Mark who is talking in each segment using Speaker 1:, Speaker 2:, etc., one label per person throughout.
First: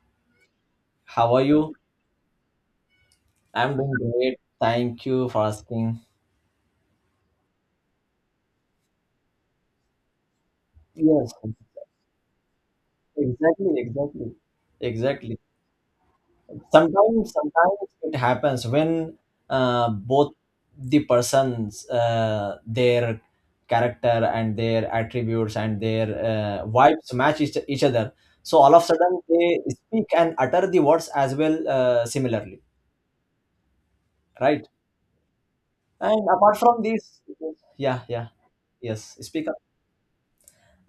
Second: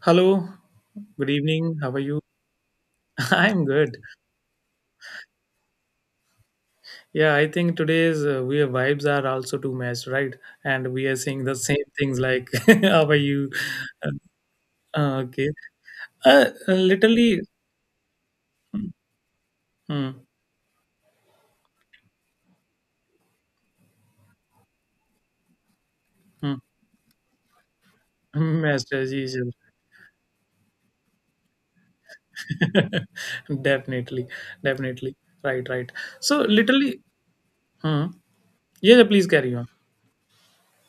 Speaker 1: Hello, good
Speaker 2: How are you?
Speaker 1: evening. How are you? I'm
Speaker 2: I'm
Speaker 1: good.
Speaker 2: doing great. Thank you for asking.
Speaker 1: Yeah, I think today's vibes are also too much, right? And we are
Speaker 2: Yes,
Speaker 1: saying the same things like, how are you?
Speaker 2: exactly,
Speaker 1: Uh,
Speaker 2: exactly,
Speaker 1: uh,
Speaker 2: exactly.
Speaker 1: okay. Uh, uh,
Speaker 2: Sometimes,
Speaker 1: literally,
Speaker 2: sometimes it happens when
Speaker 1: hmm,
Speaker 2: both the persons, their character and their attributes and their
Speaker 1: hmm,
Speaker 2: vibes match each other. So all of a
Speaker 1: master as
Speaker 2: sudden
Speaker 1: usual.
Speaker 2: they speak and utter the words as well similarly,
Speaker 1: Definitely,
Speaker 2: right?
Speaker 1: definitely. Right, right.
Speaker 2: And
Speaker 1: So,
Speaker 2: apart from
Speaker 1: literally,
Speaker 2: this, yeah,
Speaker 1: hmm.
Speaker 2: yeah,
Speaker 1: Yeah, yeah,
Speaker 2: yes.
Speaker 1: please
Speaker 2: Speak
Speaker 1: carry on.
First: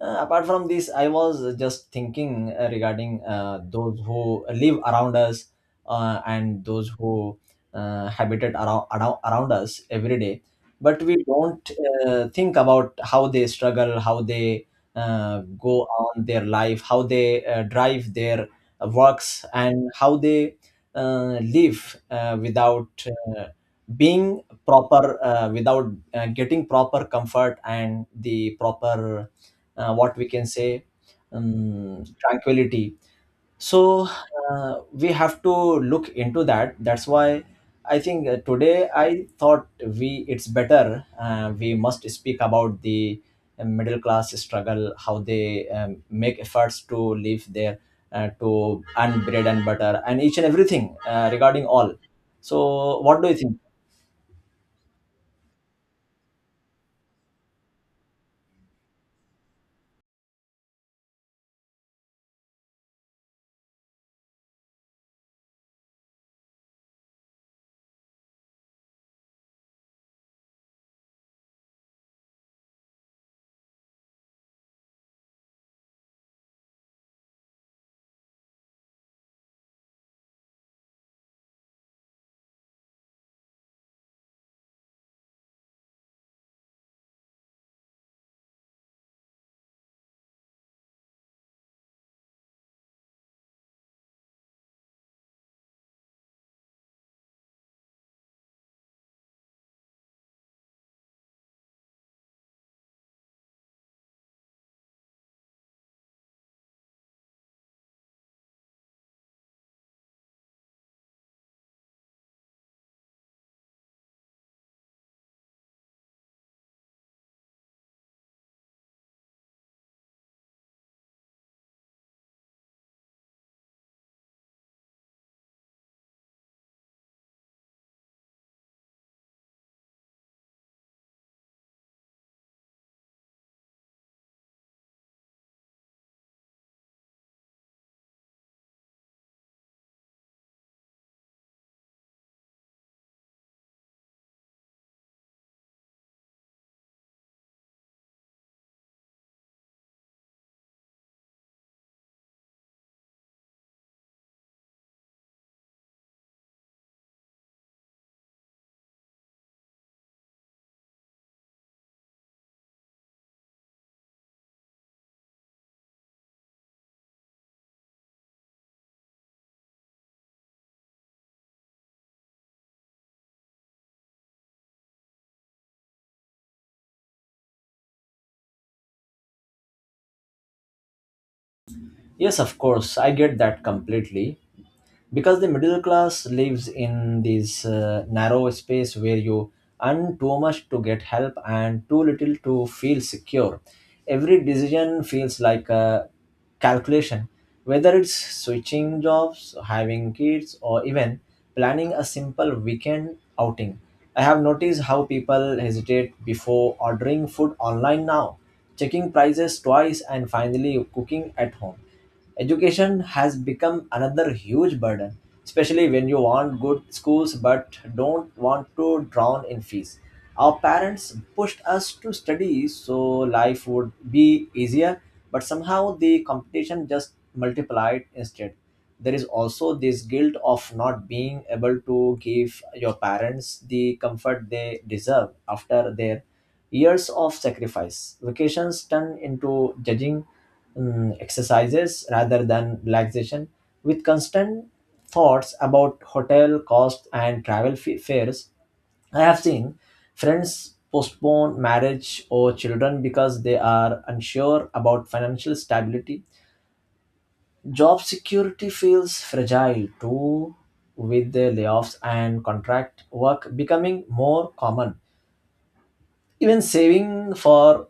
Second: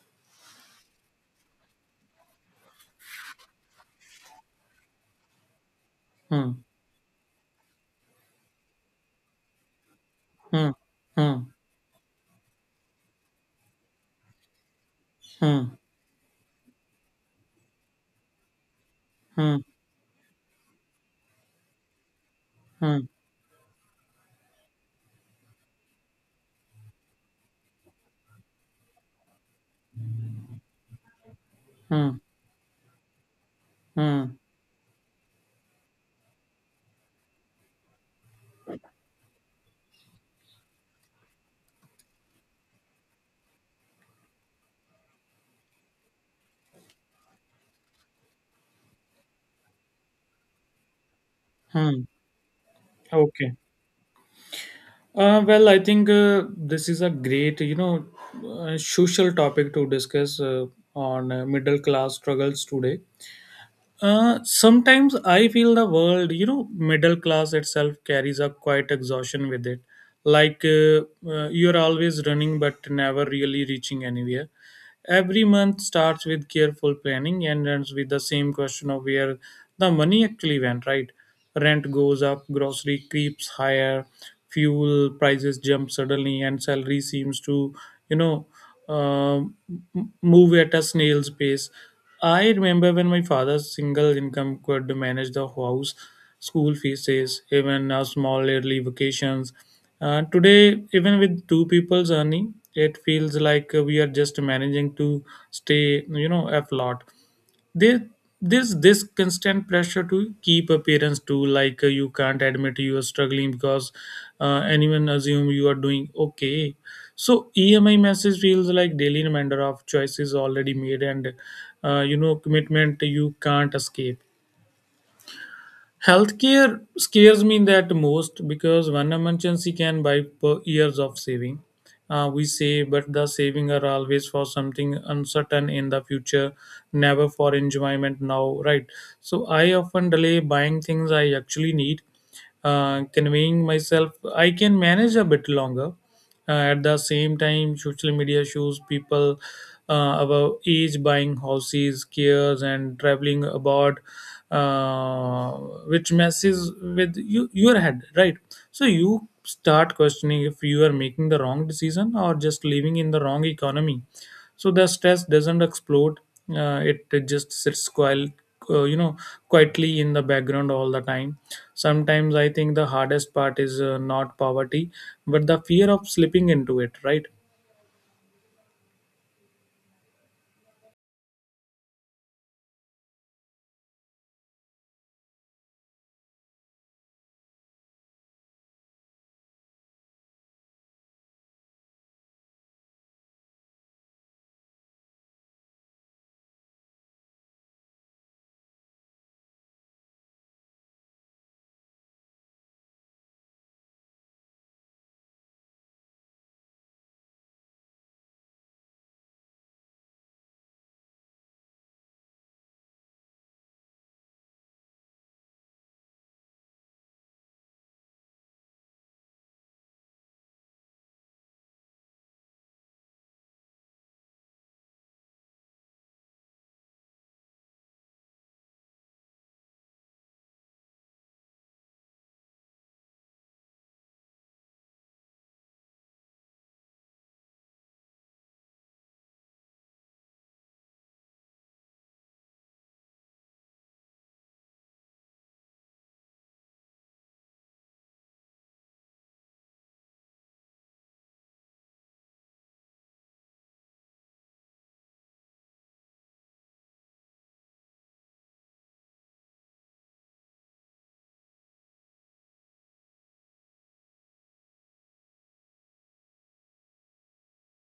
Speaker 2: Apart from this, I was just thinking regarding those who live around us,
Speaker 1: Hmm,
Speaker 2: and those who habitat around us every day,
Speaker 1: hmm,
Speaker 2: but we
Speaker 1: hmm,
Speaker 2: don't think about how they struggle, how they
Speaker 1: hmm,
Speaker 2: go on their life, how they drive their works,
Speaker 1: hmm,
Speaker 2: and how they live, without
Speaker 1: hmm,
Speaker 2: uh, being proper, without getting proper comfort and the proper, what we can say,
Speaker 1: hmm,
Speaker 2: tranquility. So
Speaker 1: hmm,
Speaker 2: we have to look into that. That's why I think today I thought we it's better, we must speak about the middle class struggle, how they make efforts to live there, to earn bread and butter and each and everything regarding all.
Speaker 1: hmm.
Speaker 2: So what do you
Speaker 1: Okay.
Speaker 2: think?
Speaker 1: Well, I think this is a great, social topic to discuss on middle class struggles today. Sometimes I feel the world, middle class itself carries a quite exhaustion with it. Like you're always running but never really reaching anywhere. Every month starts with careful planning and ends with the same question of where the money actually went, right? Rent goes up, grocery creeps higher, fuel prices jump suddenly, and salary seems to, you know, um, move at a snail's pace. I remember when my father's single income could manage the house, school fees, even small yearly vacations. Today, even with two people's earning, it feels like we are just managing to stay, you know, afloat. There there's this constant pressure to keep appearance too, like you can't admit you are struggling because anyone assume you are doing okay. So EMI message feels like daily reminder of choices already made, and commitment you can't escape. Healthcare scares me that most because one emergency can buy per years of saving. We say, but the saving are always for something uncertain in the future, never for enjoyment now, right? So I often delay buying things I actually need, conveying myself I can manage a bit longer. At the same time, social media shows people our age buying houses, cares, and traveling abroad, uh, which messes with you, your head, right? So you start questioning if you are making the wrong decision or just living in the wrong economy. So the stress doesn't explode; it just sits quiet, uh, you know, quietly in the background all the time. Sometimes I think the hardest part is not poverty, but the fear of slipping into it, right?
Speaker 2: Yes, of course, I get that completely, because the middle class lives in this narrow space where you earn too much to get help and too little to feel secure. Every decision feels like a calculation, whether it's switching jobs, having kids, or even planning a simple weekend outing. I have noticed how people hesitate before ordering food online now, checking prices twice, and finally cooking at home. Education has become another huge burden, especially when you want good schools but don't want to drown in fees. Our parents pushed us to study so life would be easier, but somehow the competition just multiplied instead. There is also this guilt of not being able to give your parents the comfort they deserve after their years of sacrifice. Vacations turn into judging exercises rather than relaxation, with constant thoughts about hotel costs and travel fares. I have seen friends postpone marriage or children because they are unsure about financial stability. Job security feels fragile too, with the layoffs and contract work becoming more common. Even saving for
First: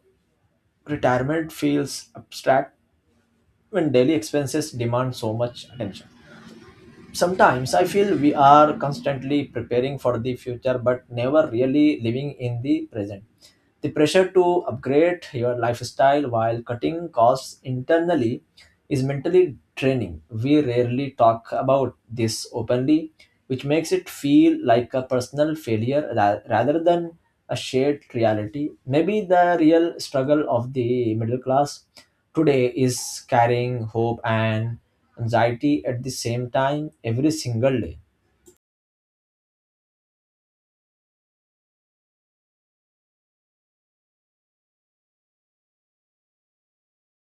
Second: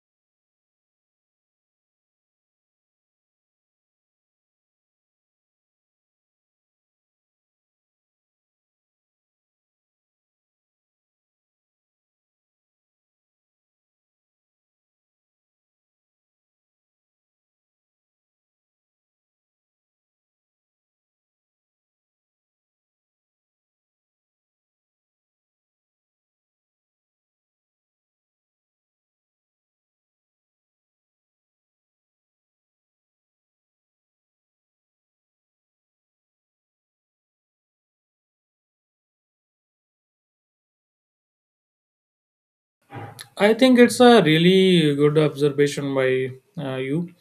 Speaker 2: retirement feels abstract when daily expenses demand so much attention. Sometimes I feel we are constantly preparing for the future but never really living in the present. The pressure to upgrade your lifestyle while cutting costs internally is mentally draining. We rarely talk about this openly, which makes it feel like a personal failure rather than a shared reality. Maybe the real struggle of the middle class today is carrying hope and anxiety at the same time every single day.
Speaker 1: I think it's a really good observation by you.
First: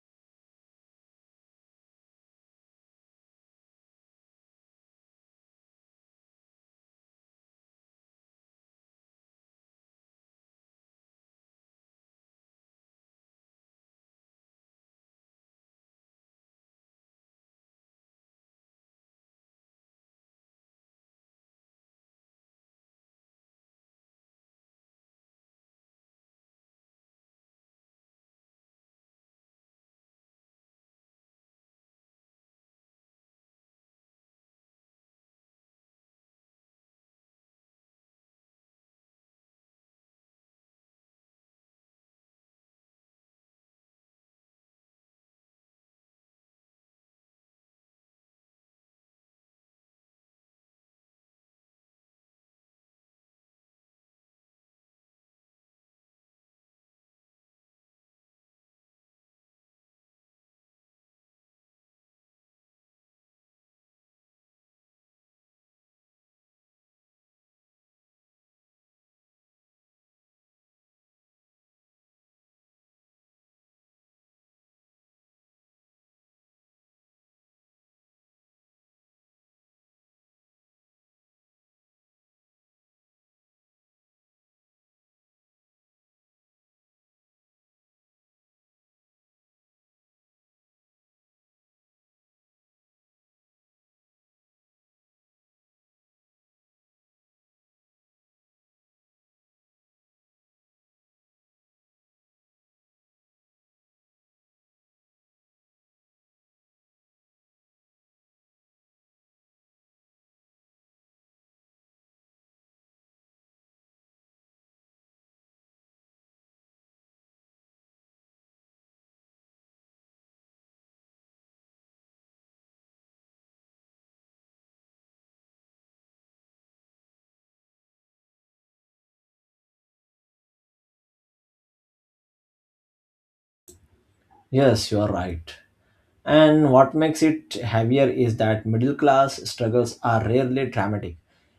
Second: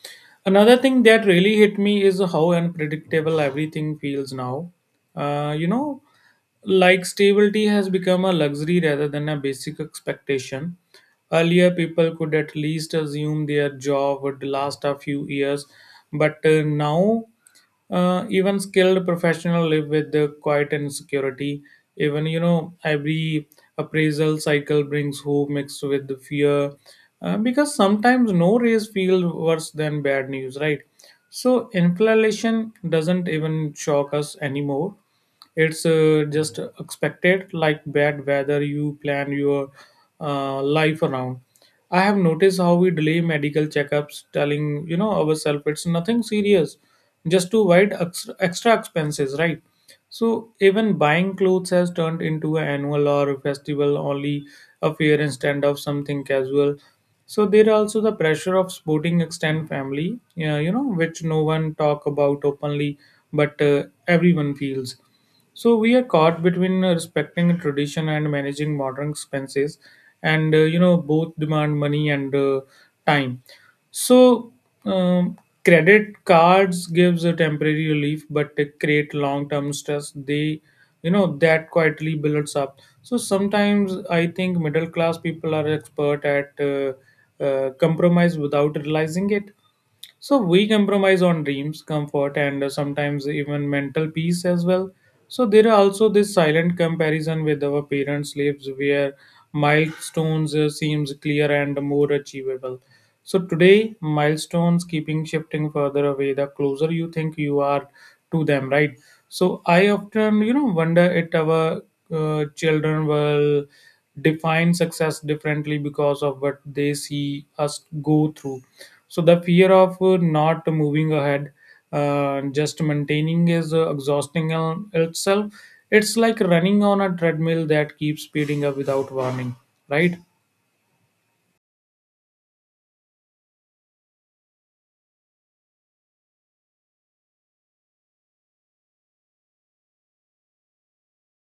Speaker 1: Another thing that really hit me is how unpredictable everything feels now. Uh, you know, like stability has become a luxury rather than a basic expectation. Earlier, people could at least assume their job would last a few years, but now, even skilled professionals live with the quiet insecurity. Even, every appraisal cycle brings hope mixed with the fear, because sometimes no raise feel worse than bad news, right? So inflation doesn't even shock us anymore. It's just expected, like bad weather. You plan your life around. I have noticed how we delay medical checkups, telling ourselves it's nothing serious, just to avoid extra expenses, right? So even buying clothes has turned into an annual or a festival only affair instead of something casual. So there are also the pressure of sporting extended family, which no one talk about openly, but everyone feels. So we are caught between respecting tradition and managing modern expenses, and both demand money and time. So um, credit cards gives a temporary relief, but they create long term stress. They, that quietly builds up. So sometimes I think middle class people are expert at compromise without realizing it. So we compromise on dreams, comfort, and sometimes even mental peace as well. So there are also this silent comparison with our parents' lives where milestones seems clear and more achievable. So today, milestones keeping shifting further away the closer you think you are to them, right? So I often, wonder if our children will define success differently because of what they see us go through. So the fear of not moving ahead, just maintaining is exhausting on itself. It's like running on a treadmill that keeps speeding up without warning, right?
Speaker 2: Yes, you are right. And what makes it heavier is that middle class struggles are rarely dramatic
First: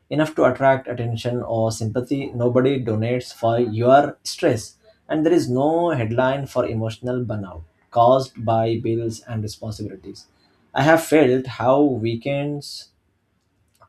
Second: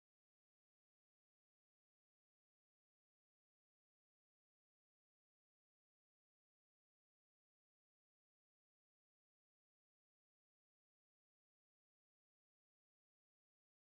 Speaker 2: enough to attract attention or sympathy. Nobody donates for your stress, and there is no headline for emotional burnout caused by bills and responsibilities. I have felt how weekends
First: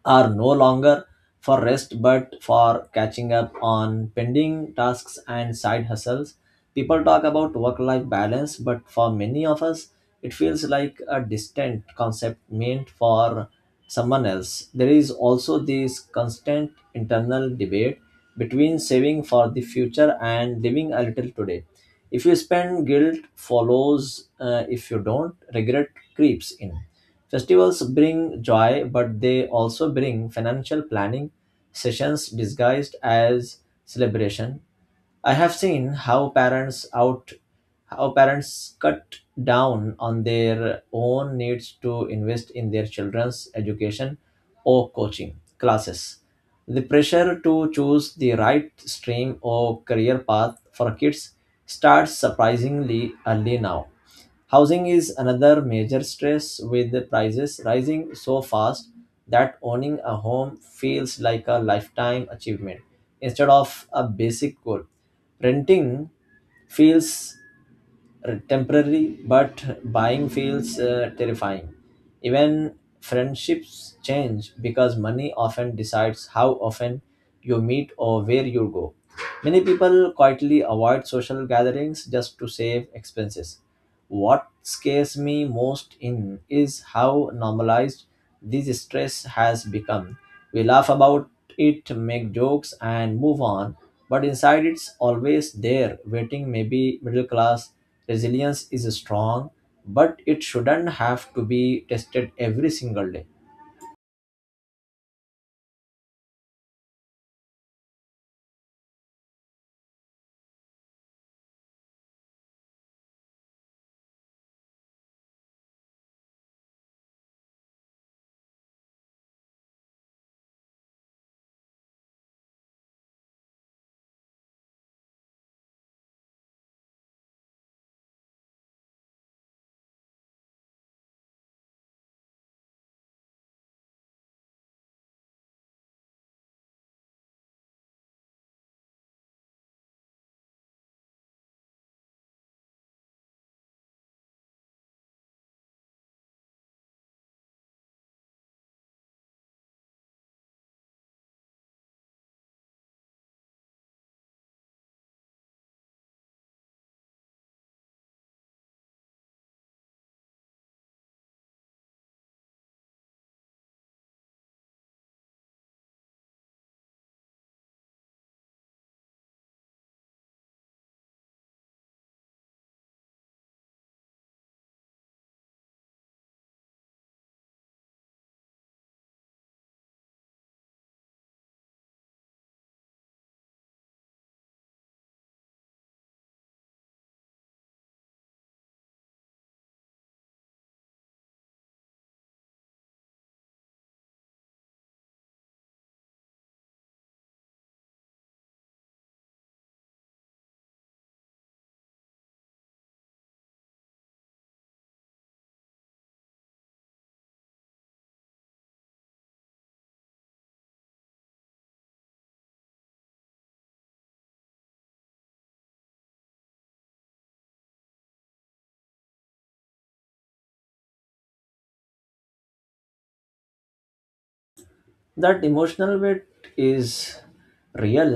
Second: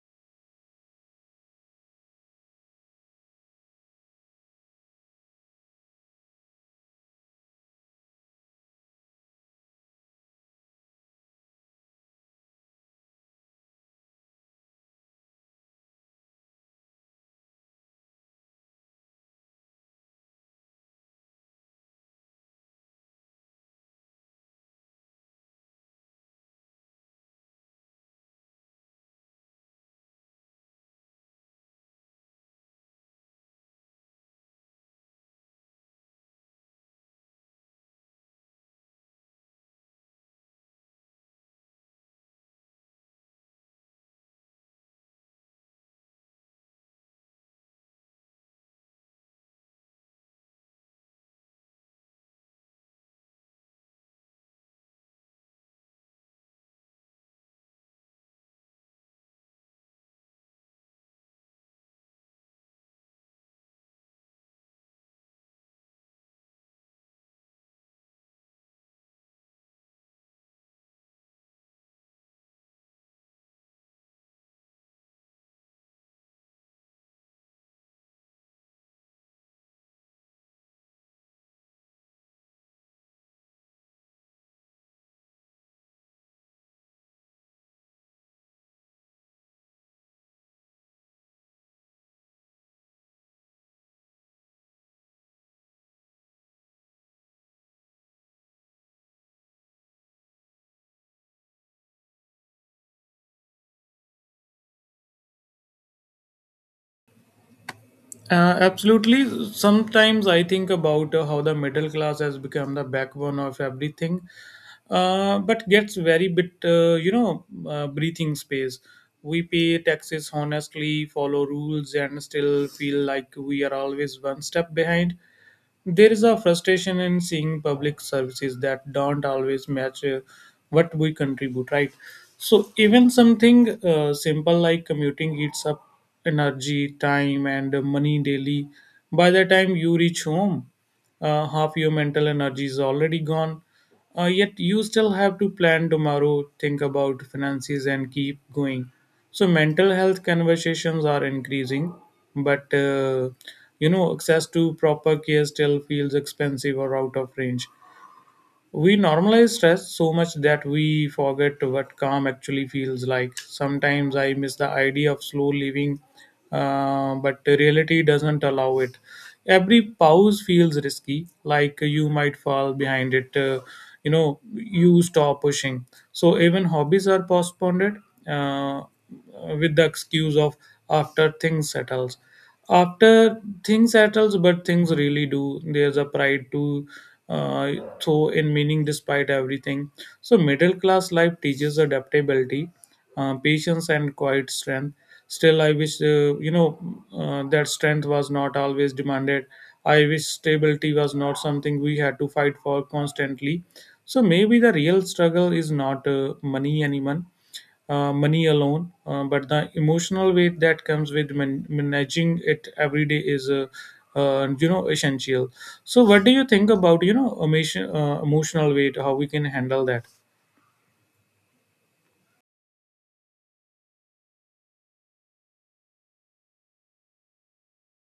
Speaker 2: are no longer for rest but for catching up on pending tasks and side hustles. People talk about work life balance, but for many of us, it feels like a distant concept meant for someone else. There is also this constant internal debate between saving for the future and living a little today. If you spend, guilt follows. If you don't, regret creeps in. Festivals bring joy, but they also bring financial planning sessions disguised as celebration. I have seen how parents cut down on their own needs to invest in their children's education or coaching classes. The pressure to choose the right stream or career path for kids starts surprisingly early now. Housing is another major stress, with the prices rising so fast that owning a home feels like a lifetime achievement instead of a basic goal. Renting feels temporary, but buying feels terrifying. Even friendships change because money often decides how often you meet or where you go. Many people quietly avoid social gatherings just to save expenses. What scares me most in is how normalized this stress has become. We laugh about it, make jokes, and move on, but inside it's always there, waiting. Maybe middle class resilience is strong, but it shouldn't have to be tested every single day.
Speaker 1: Absolutely. Sometimes I think about how the middle class has become the backbone of everything, but gets very bit, breathing space. We pay taxes honestly, follow rules, and still feel like we are always one step behind. There is a frustration in seeing public services that don't always match what we contribute, right? So even something simple like commuting eats up energy, time, and money daily. By the time you reach home, half your mental energy is already gone. Yet you still have to plan tomorrow, think about finances, and keep going. So mental health conversations are increasing, but access to proper care still feels expensive or out of range. We normalize stress so much that we forget what calm actually feels like. Sometimes I miss the idea of slow living, but the reality doesn't allow it. Every pause feels risky, like you might fall behind it. You stop pushing. So even hobbies are postponed, uh, with the excuse of after things settles after things settles, but things really do. There's a pride to uh, so in meaning despite everything. So middle class life teaches adaptability, patience and quiet strength. Still I wish, that strength was not always demanded. I wish stability was not something we had to fight for constantly. So maybe the real struggle is not money anymore, money alone, but the emotional weight that comes with managing it every day is, essential. So, what do you think about, emotion, emotional weight? How we can handle that?
Speaker 2: That emotional bit is real,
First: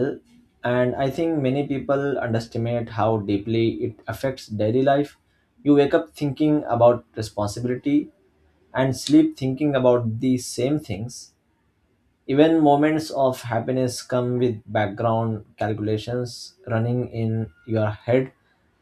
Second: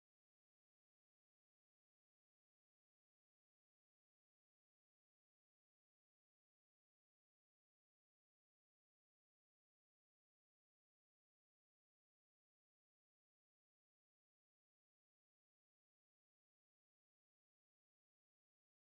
Speaker 2: and I think many people underestimate how deeply it affects daily life. You wake up thinking about responsibility and sleep thinking about the same things. Even moments of happiness come with background calculations running in your head.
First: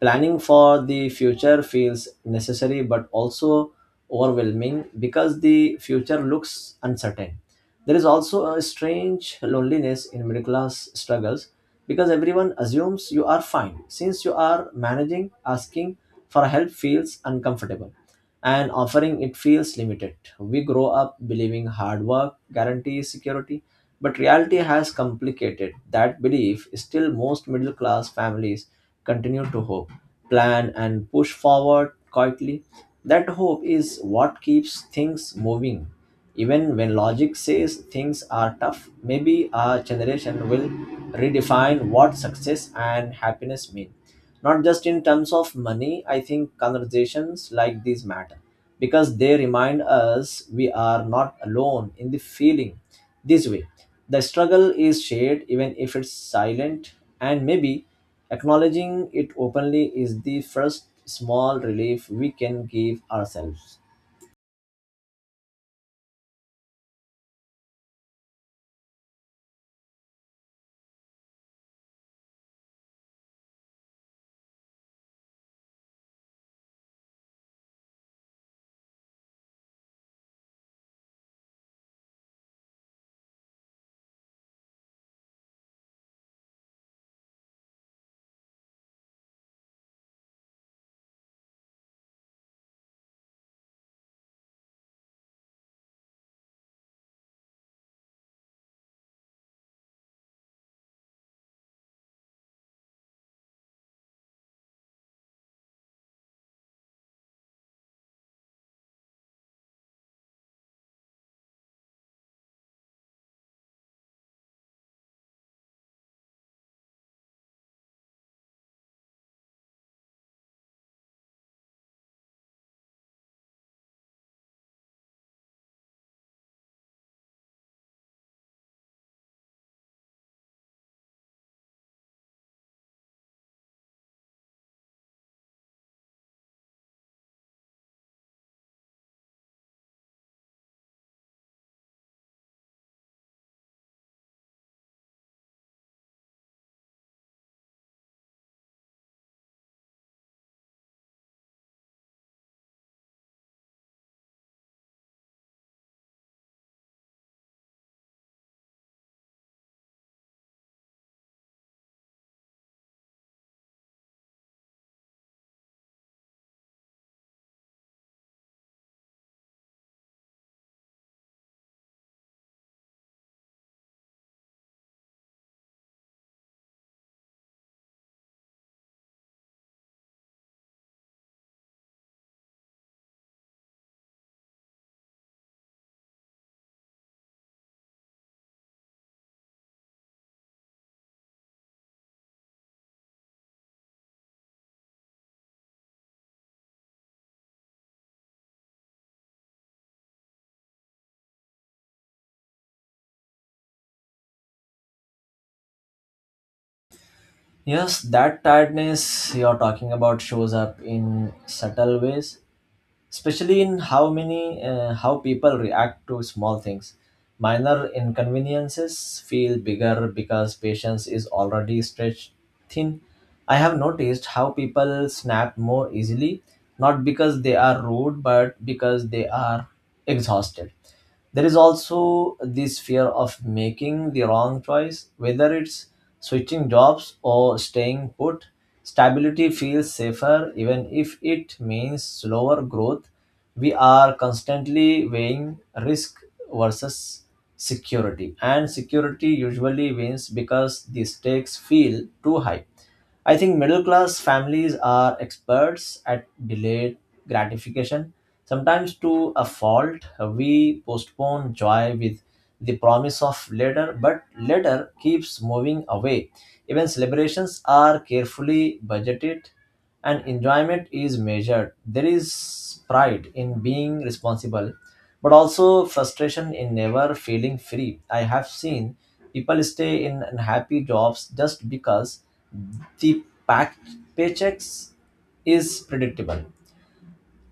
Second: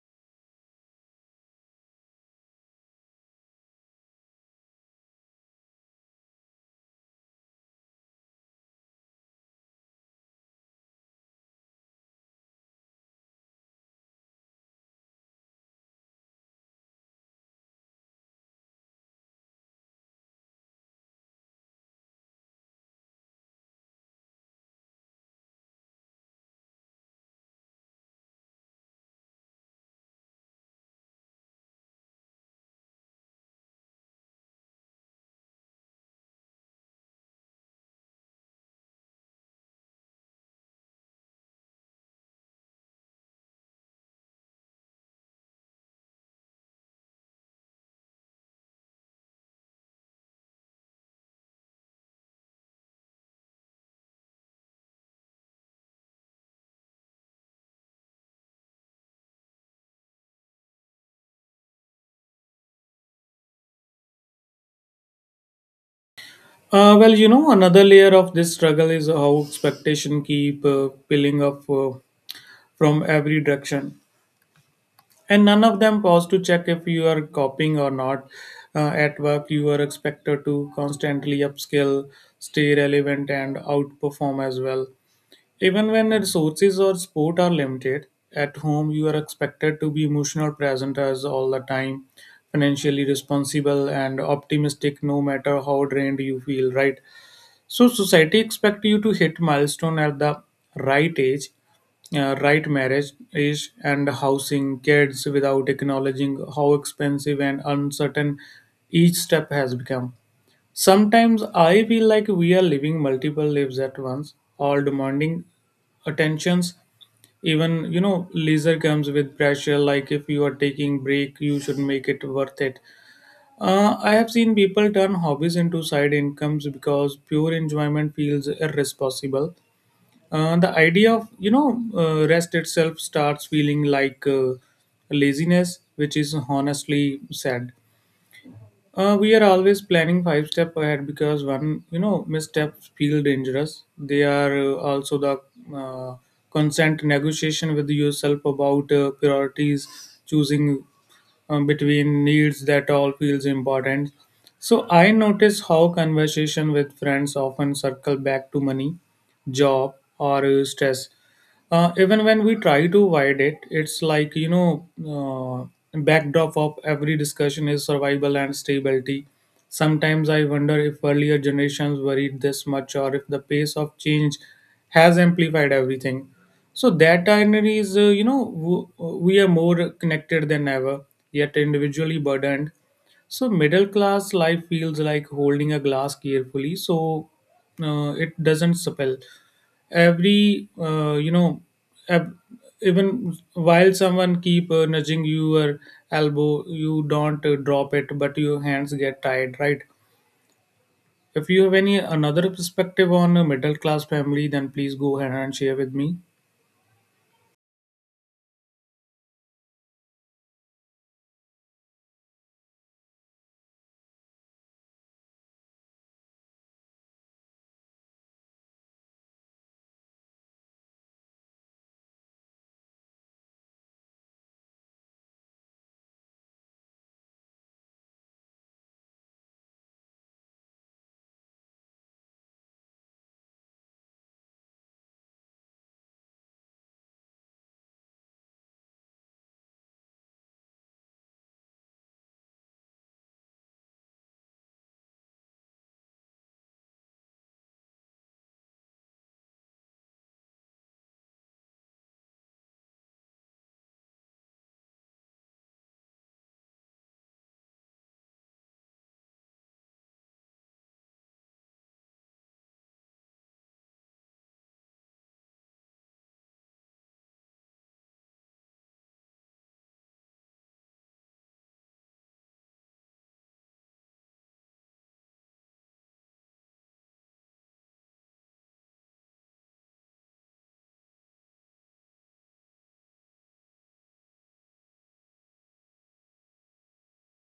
Speaker 2: Planning for the future feels necessary but also overwhelming because the future looks uncertain. There is also a strange loneliness in middle class struggles, because everyone assumes you are fine since you are managing. Asking for help feels uncomfortable, and offering it feels limited. We grow up believing hard work guarantees security, but reality has complicated that belief. Still, most middle class families continue to hope, plan, and push forward quietly. That hope is what keeps things moving. Even when logic says things are tough, maybe our generation will redefine what success and happiness mean, not just in terms of money. I think conversations like these matter, because they remind us we are not alone in the feeling this way. The struggle is shared even if it's silent, and maybe acknowledging it openly is the first small relief we can give ourselves.
Speaker 1: Well, another layer of this struggle is how expectation keep piling up, from every direction, and none of them pause to check if you are coping or not. At work, you are expected to constantly upskill, stay relevant, and outperform as well. Even when resources or support are limited, at home you are expected to be emotional presenters all the time, financially responsible and optimistic no matter how drained you feel, right? So society expect you to hit milestone at the right age, right marriage age and housing kids without acknowledging how expensive and uncertain each step has become. Sometimes I feel like we are living multiple lives at once, all demanding attentions. Even, leisure comes with pressure, like if you are taking break, you should make it worth it. I have seen people turn hobbies into side incomes because pure enjoyment feels irresponsible. The idea of, rest itself starts feeling like laziness, which is honestly sad. We are always planning five step ahead because one, missteps feel dangerous. They are also the uh, consent negotiation with yourself about priorities, choosing between needs that all feels important. So I notice how conversation with friends often circle back to money, job or stress, even when we try to avoid it. It's like, uh, backdrop of every discussion is survival and stability. Sometimes I wonder if earlier generations worried this much or if the pace of change has amplified everything. So that irony is, we are more connected than ever, yet individually burdened. So middle class life feels like holding a glass carefully, so it doesn't spill. Every, ev- even while someone keep nudging your elbow, you don't drop it, but your hands get tired, right? If you have any another perspective on a middle class family, then please go ahead and share with me.
Speaker 2: Yes, that tiredness you're talking about shows up in subtle ways, especially in how people react to small things. Minor inconveniences feel bigger because patience is already stretched thin. I have noticed how people snap more easily, not because they are rude, but because they are exhausted. There is also this fear of making the wrong choice, whether it's switching jobs or staying put. Stability feels safer even if it means slower growth. We are constantly weighing risk versus security, and security usually wins because the stakes feel too high. I think middle class families are experts at delayed gratification, sometimes to a fault. We postpone joy with the promise of later, but later keeps moving away. Even celebrations are carefully budgeted and enjoyment is measured. There is pride in being responsible, but also frustration in never feeling free. I have seen people stay in unhappy jobs just because the back paychecks is predictable.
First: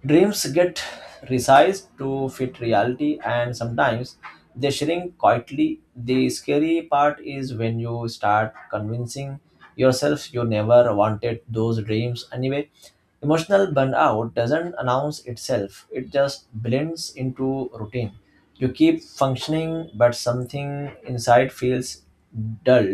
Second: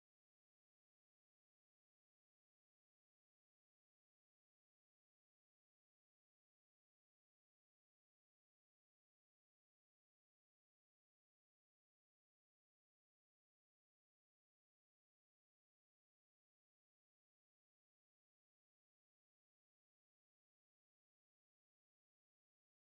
Speaker 2: Dreams get resized to fit reality, and sometimes they shrink quietly. The scary part is when you start convincing yourself you never wanted those dreams anyway. Emotional burnout doesn't announce itself, it just blends into routine. You keep functioning, but something inside feels dull.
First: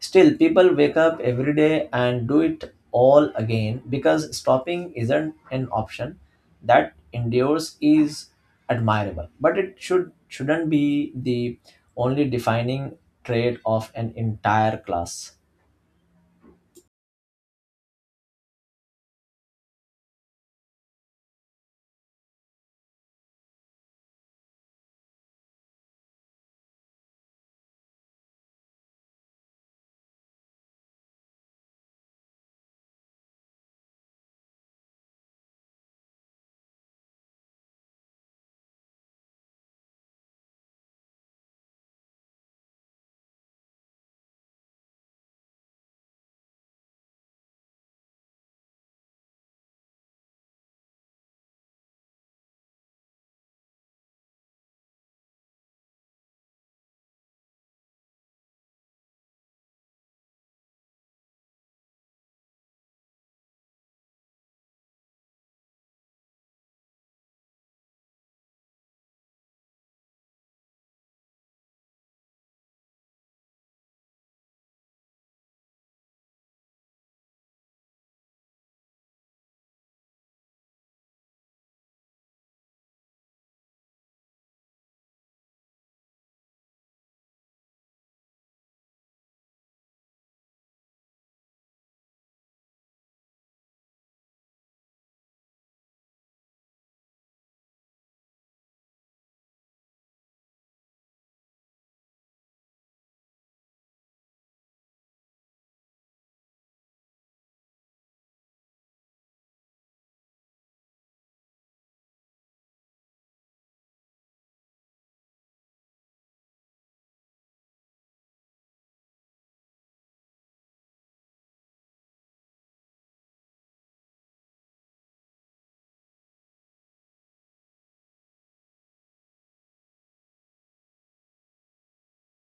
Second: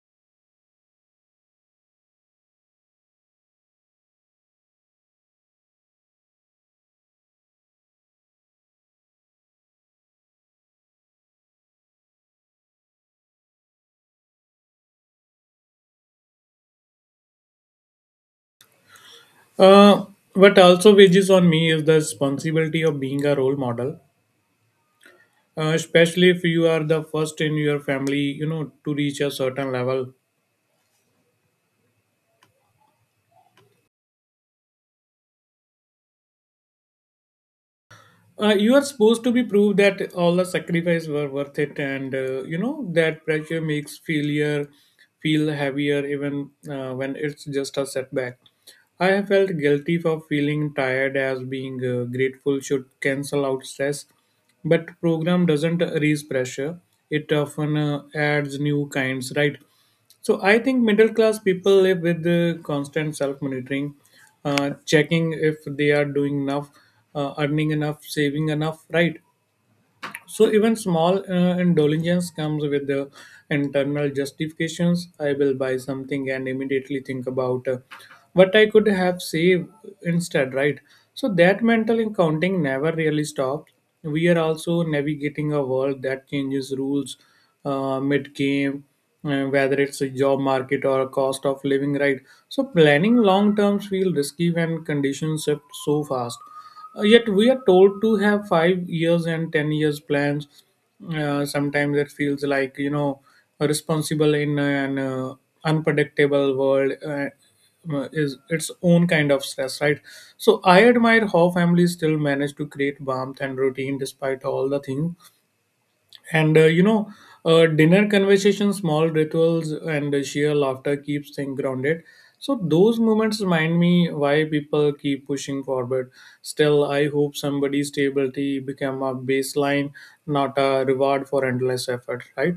Speaker 2: Still, people wake up every day and do it all again because stopping isn't an option. That endures is admirable, but it shouldn't be the only defining trait of an entire class.
Speaker 1: Uh, what also wages on me is the responsibility of being a role model. Especially if you are the first in your family, to reach a certain level. You are supposed to be proved that all the sacrifice were worth it, and that pressure makes failure feel heavier, even when it's just a setback. I have felt guilty for feeling tired as being grateful should cancel out stress. But program doesn't raise pressure. It often adds new kinds, right? So I think middle class people live with the constant self monitoring, checking if they are doing enough, earning enough, saving enough, right? So even small indulgence comes with the internal justifications. I will buy something and immediately think about what I could have saved instead, right? So that mental accounting never really stops. We are also navigating a world that changes rules, mid game, whether it's a job market or a cost of living, right? So planning long terms feel risky when conditions shift so fast. Yet we are told to have 5 years and 10 years plans. Sometimes it feels like, responsible in an unpredictable world is its own kind of stress, right? So I admire how families still manage to create warmth and routine despite all the things, and dinner conversations, small rituals, and sheer laughter keeps things grounded. So those moments remind me why people keep pushing forward. Still, I hope somebody's stability become a baseline, not a reward for endless effort. Right.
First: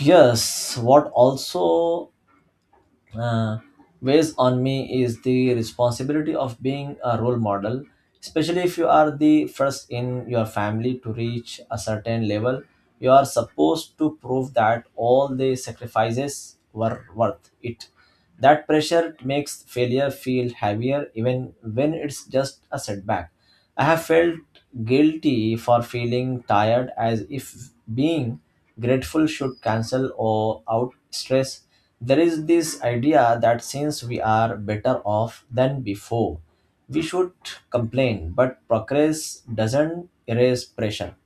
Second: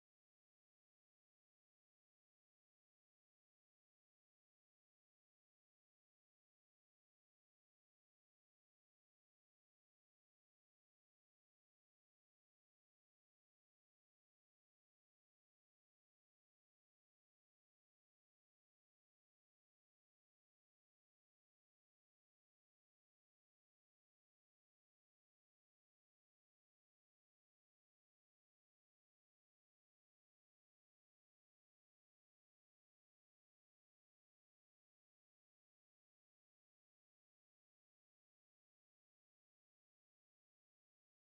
Speaker 2: Yes, what also uh, weighs on me is the responsibility of being a role model, especially if you are the first in your family to reach a certain level. You are supposed to prove that all the sacrifices were worth it. That pressure makes failure feel heavier even when it's just a setback. I have felt guilty for feeling tired, as if being grateful should cancel or out stress. There is this idea that since we are better off than before, we should complain, but progress doesn't erase pressure.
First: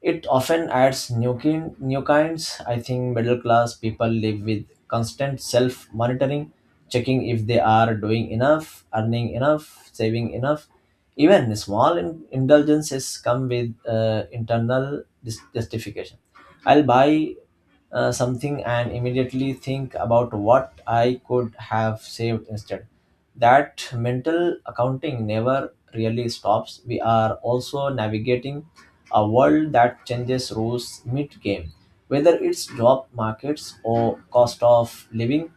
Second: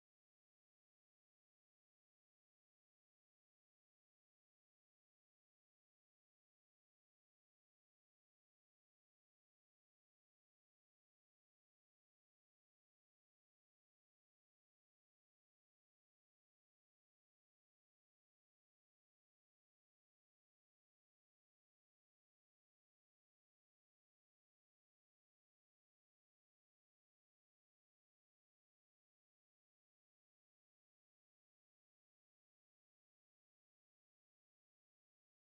Speaker 2: It often adds new kinds. I think middle class people live with constant self monitoring, checking if they are doing enough, earning enough, saving enough. Even small indulgences come with internal justification. I'll buy something and immediately think about what I could have saved instead. That mental accounting never really stops. We are also navigating a world that changes rules mid-game. Whether it's job markets or cost of living,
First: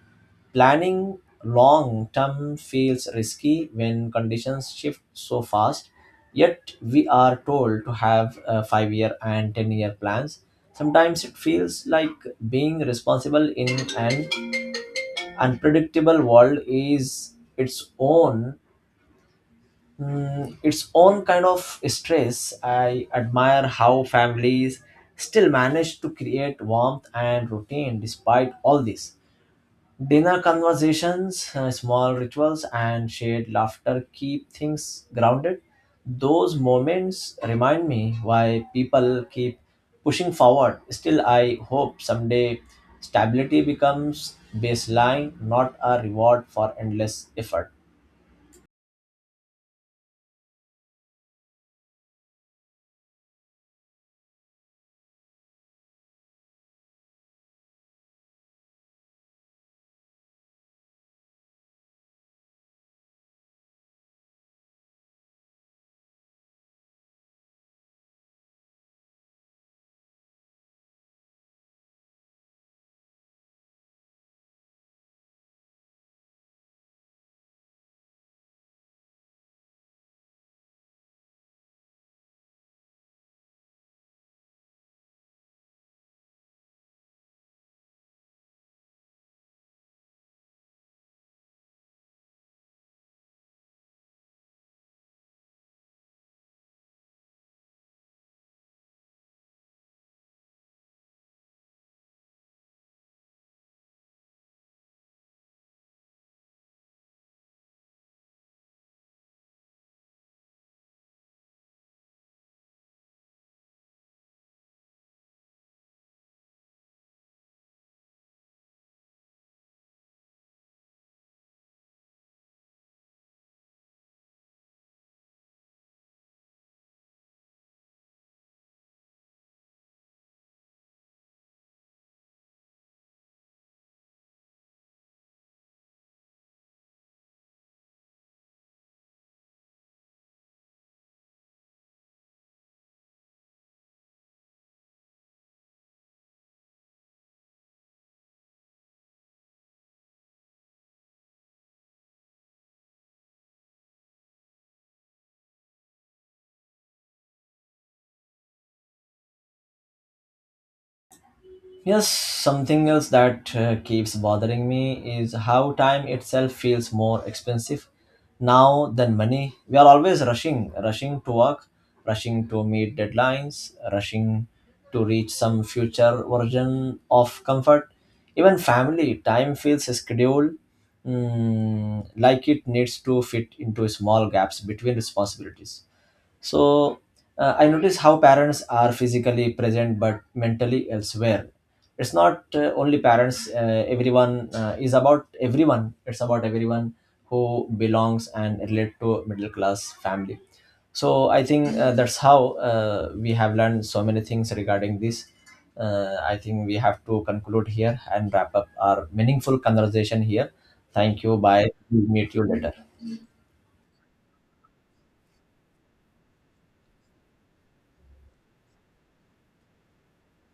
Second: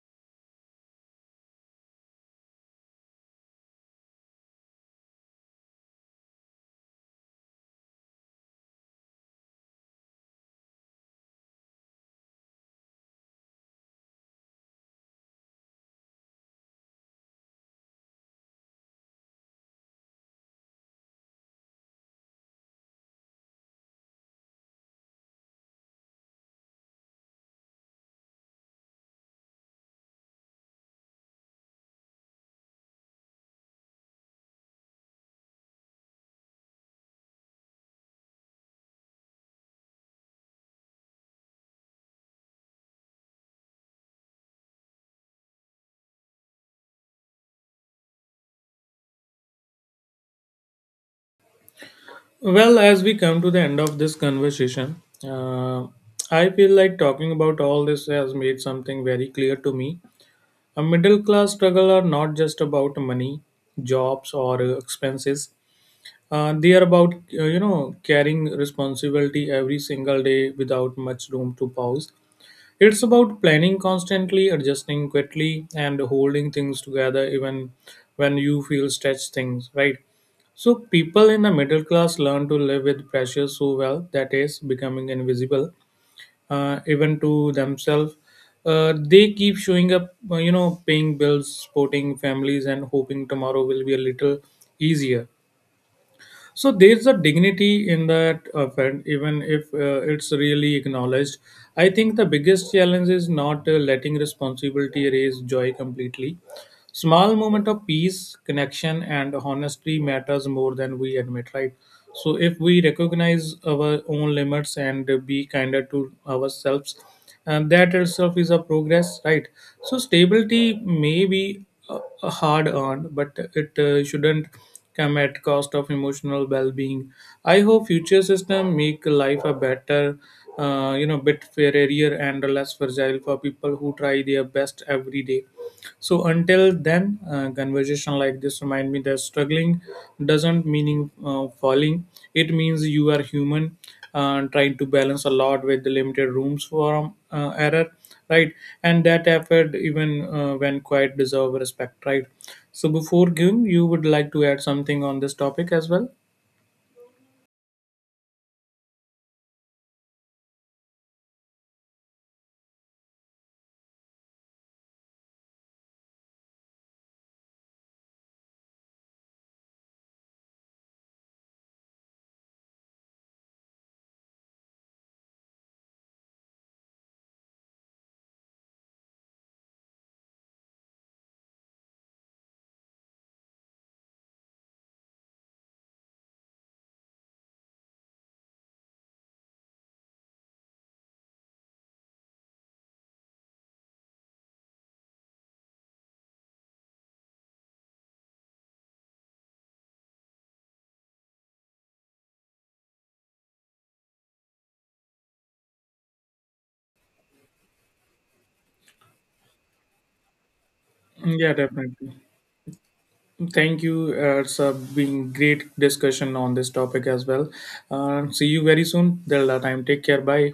Speaker 2: planning long term feels risky when conditions shift so fast. Yet we are told to have 5 year and 10-year plans. Sometimes it feels like being responsible in an unpredictable world is its own kind of stress. I admire how families still manage to create warmth and routine despite all this. Dinner conversations, small rituals, and shared laughter keep things grounded. Those moments remind me why people keep pushing forward. Still, I hope someday stability becomes baseline, not a reward for endless effort.
Speaker 1: Well, as we come to the end of this conversation, uh, I feel like talking about all this has made something very clear to me. A middle class struggle are not just about money, jobs, or expenses. They are about carrying responsibility every single day without much room to pause. It's about planning constantly, adjusting quickly, and holding things together even when you feel stretched things right. So people in the middle class learn to live with pressure so well that is becoming invisible, even to themselves. They keep showing up, paying bills, supporting families, and hoping tomorrow will be a little easier. So there's a dignity in that offend, even if it's really acknowledged. I think the biggest challenge is not letting responsibility erase joy completely. Small moment of peace, connection and honesty matters more than we admit, right? So if we recognize our own limits and be kinder to ourselves, and that itself is a progress, right? So stability may be uh, hard earned, but it shouldn't come at cost of emotional well-being. I hope future system make life a better, bit fairer and less fragile for people who try their best every day. So until then, conversation like this remind me that struggling doesn't mean falling. It means you are human, trying to balance a lot with the limited rooms for error, right? And that effort, even when quite, deserve respect, right? So before giving, you would like to add something on this topic as well?
Speaker 2: Yes, something else that keeps bothering me is how time itself feels more expensive now than money. We are always rushing, rushing to work, rushing to meet deadlines, rushing to reach some future version of comfort. Even family time feels scheduled, like it needs to fit into small gaps between responsibilities. So I notice how parents are physically present but mentally elsewhere. It's not only parents, everyone, is about everyone. It's about everyone who belongs and relate to a middle class family. So I think that's how we have learned so many things regarding this. I think we have to conclude here and wrap up our meaningful conversation here. Thank you.
Speaker 1: Yeah,
Speaker 2: Bye. We'll
Speaker 1: definitely.
Speaker 2: meet you later.
Speaker 1: Thank you. It's been great discussion on this topic as well. See you very soon. Till that time, take care. Bye.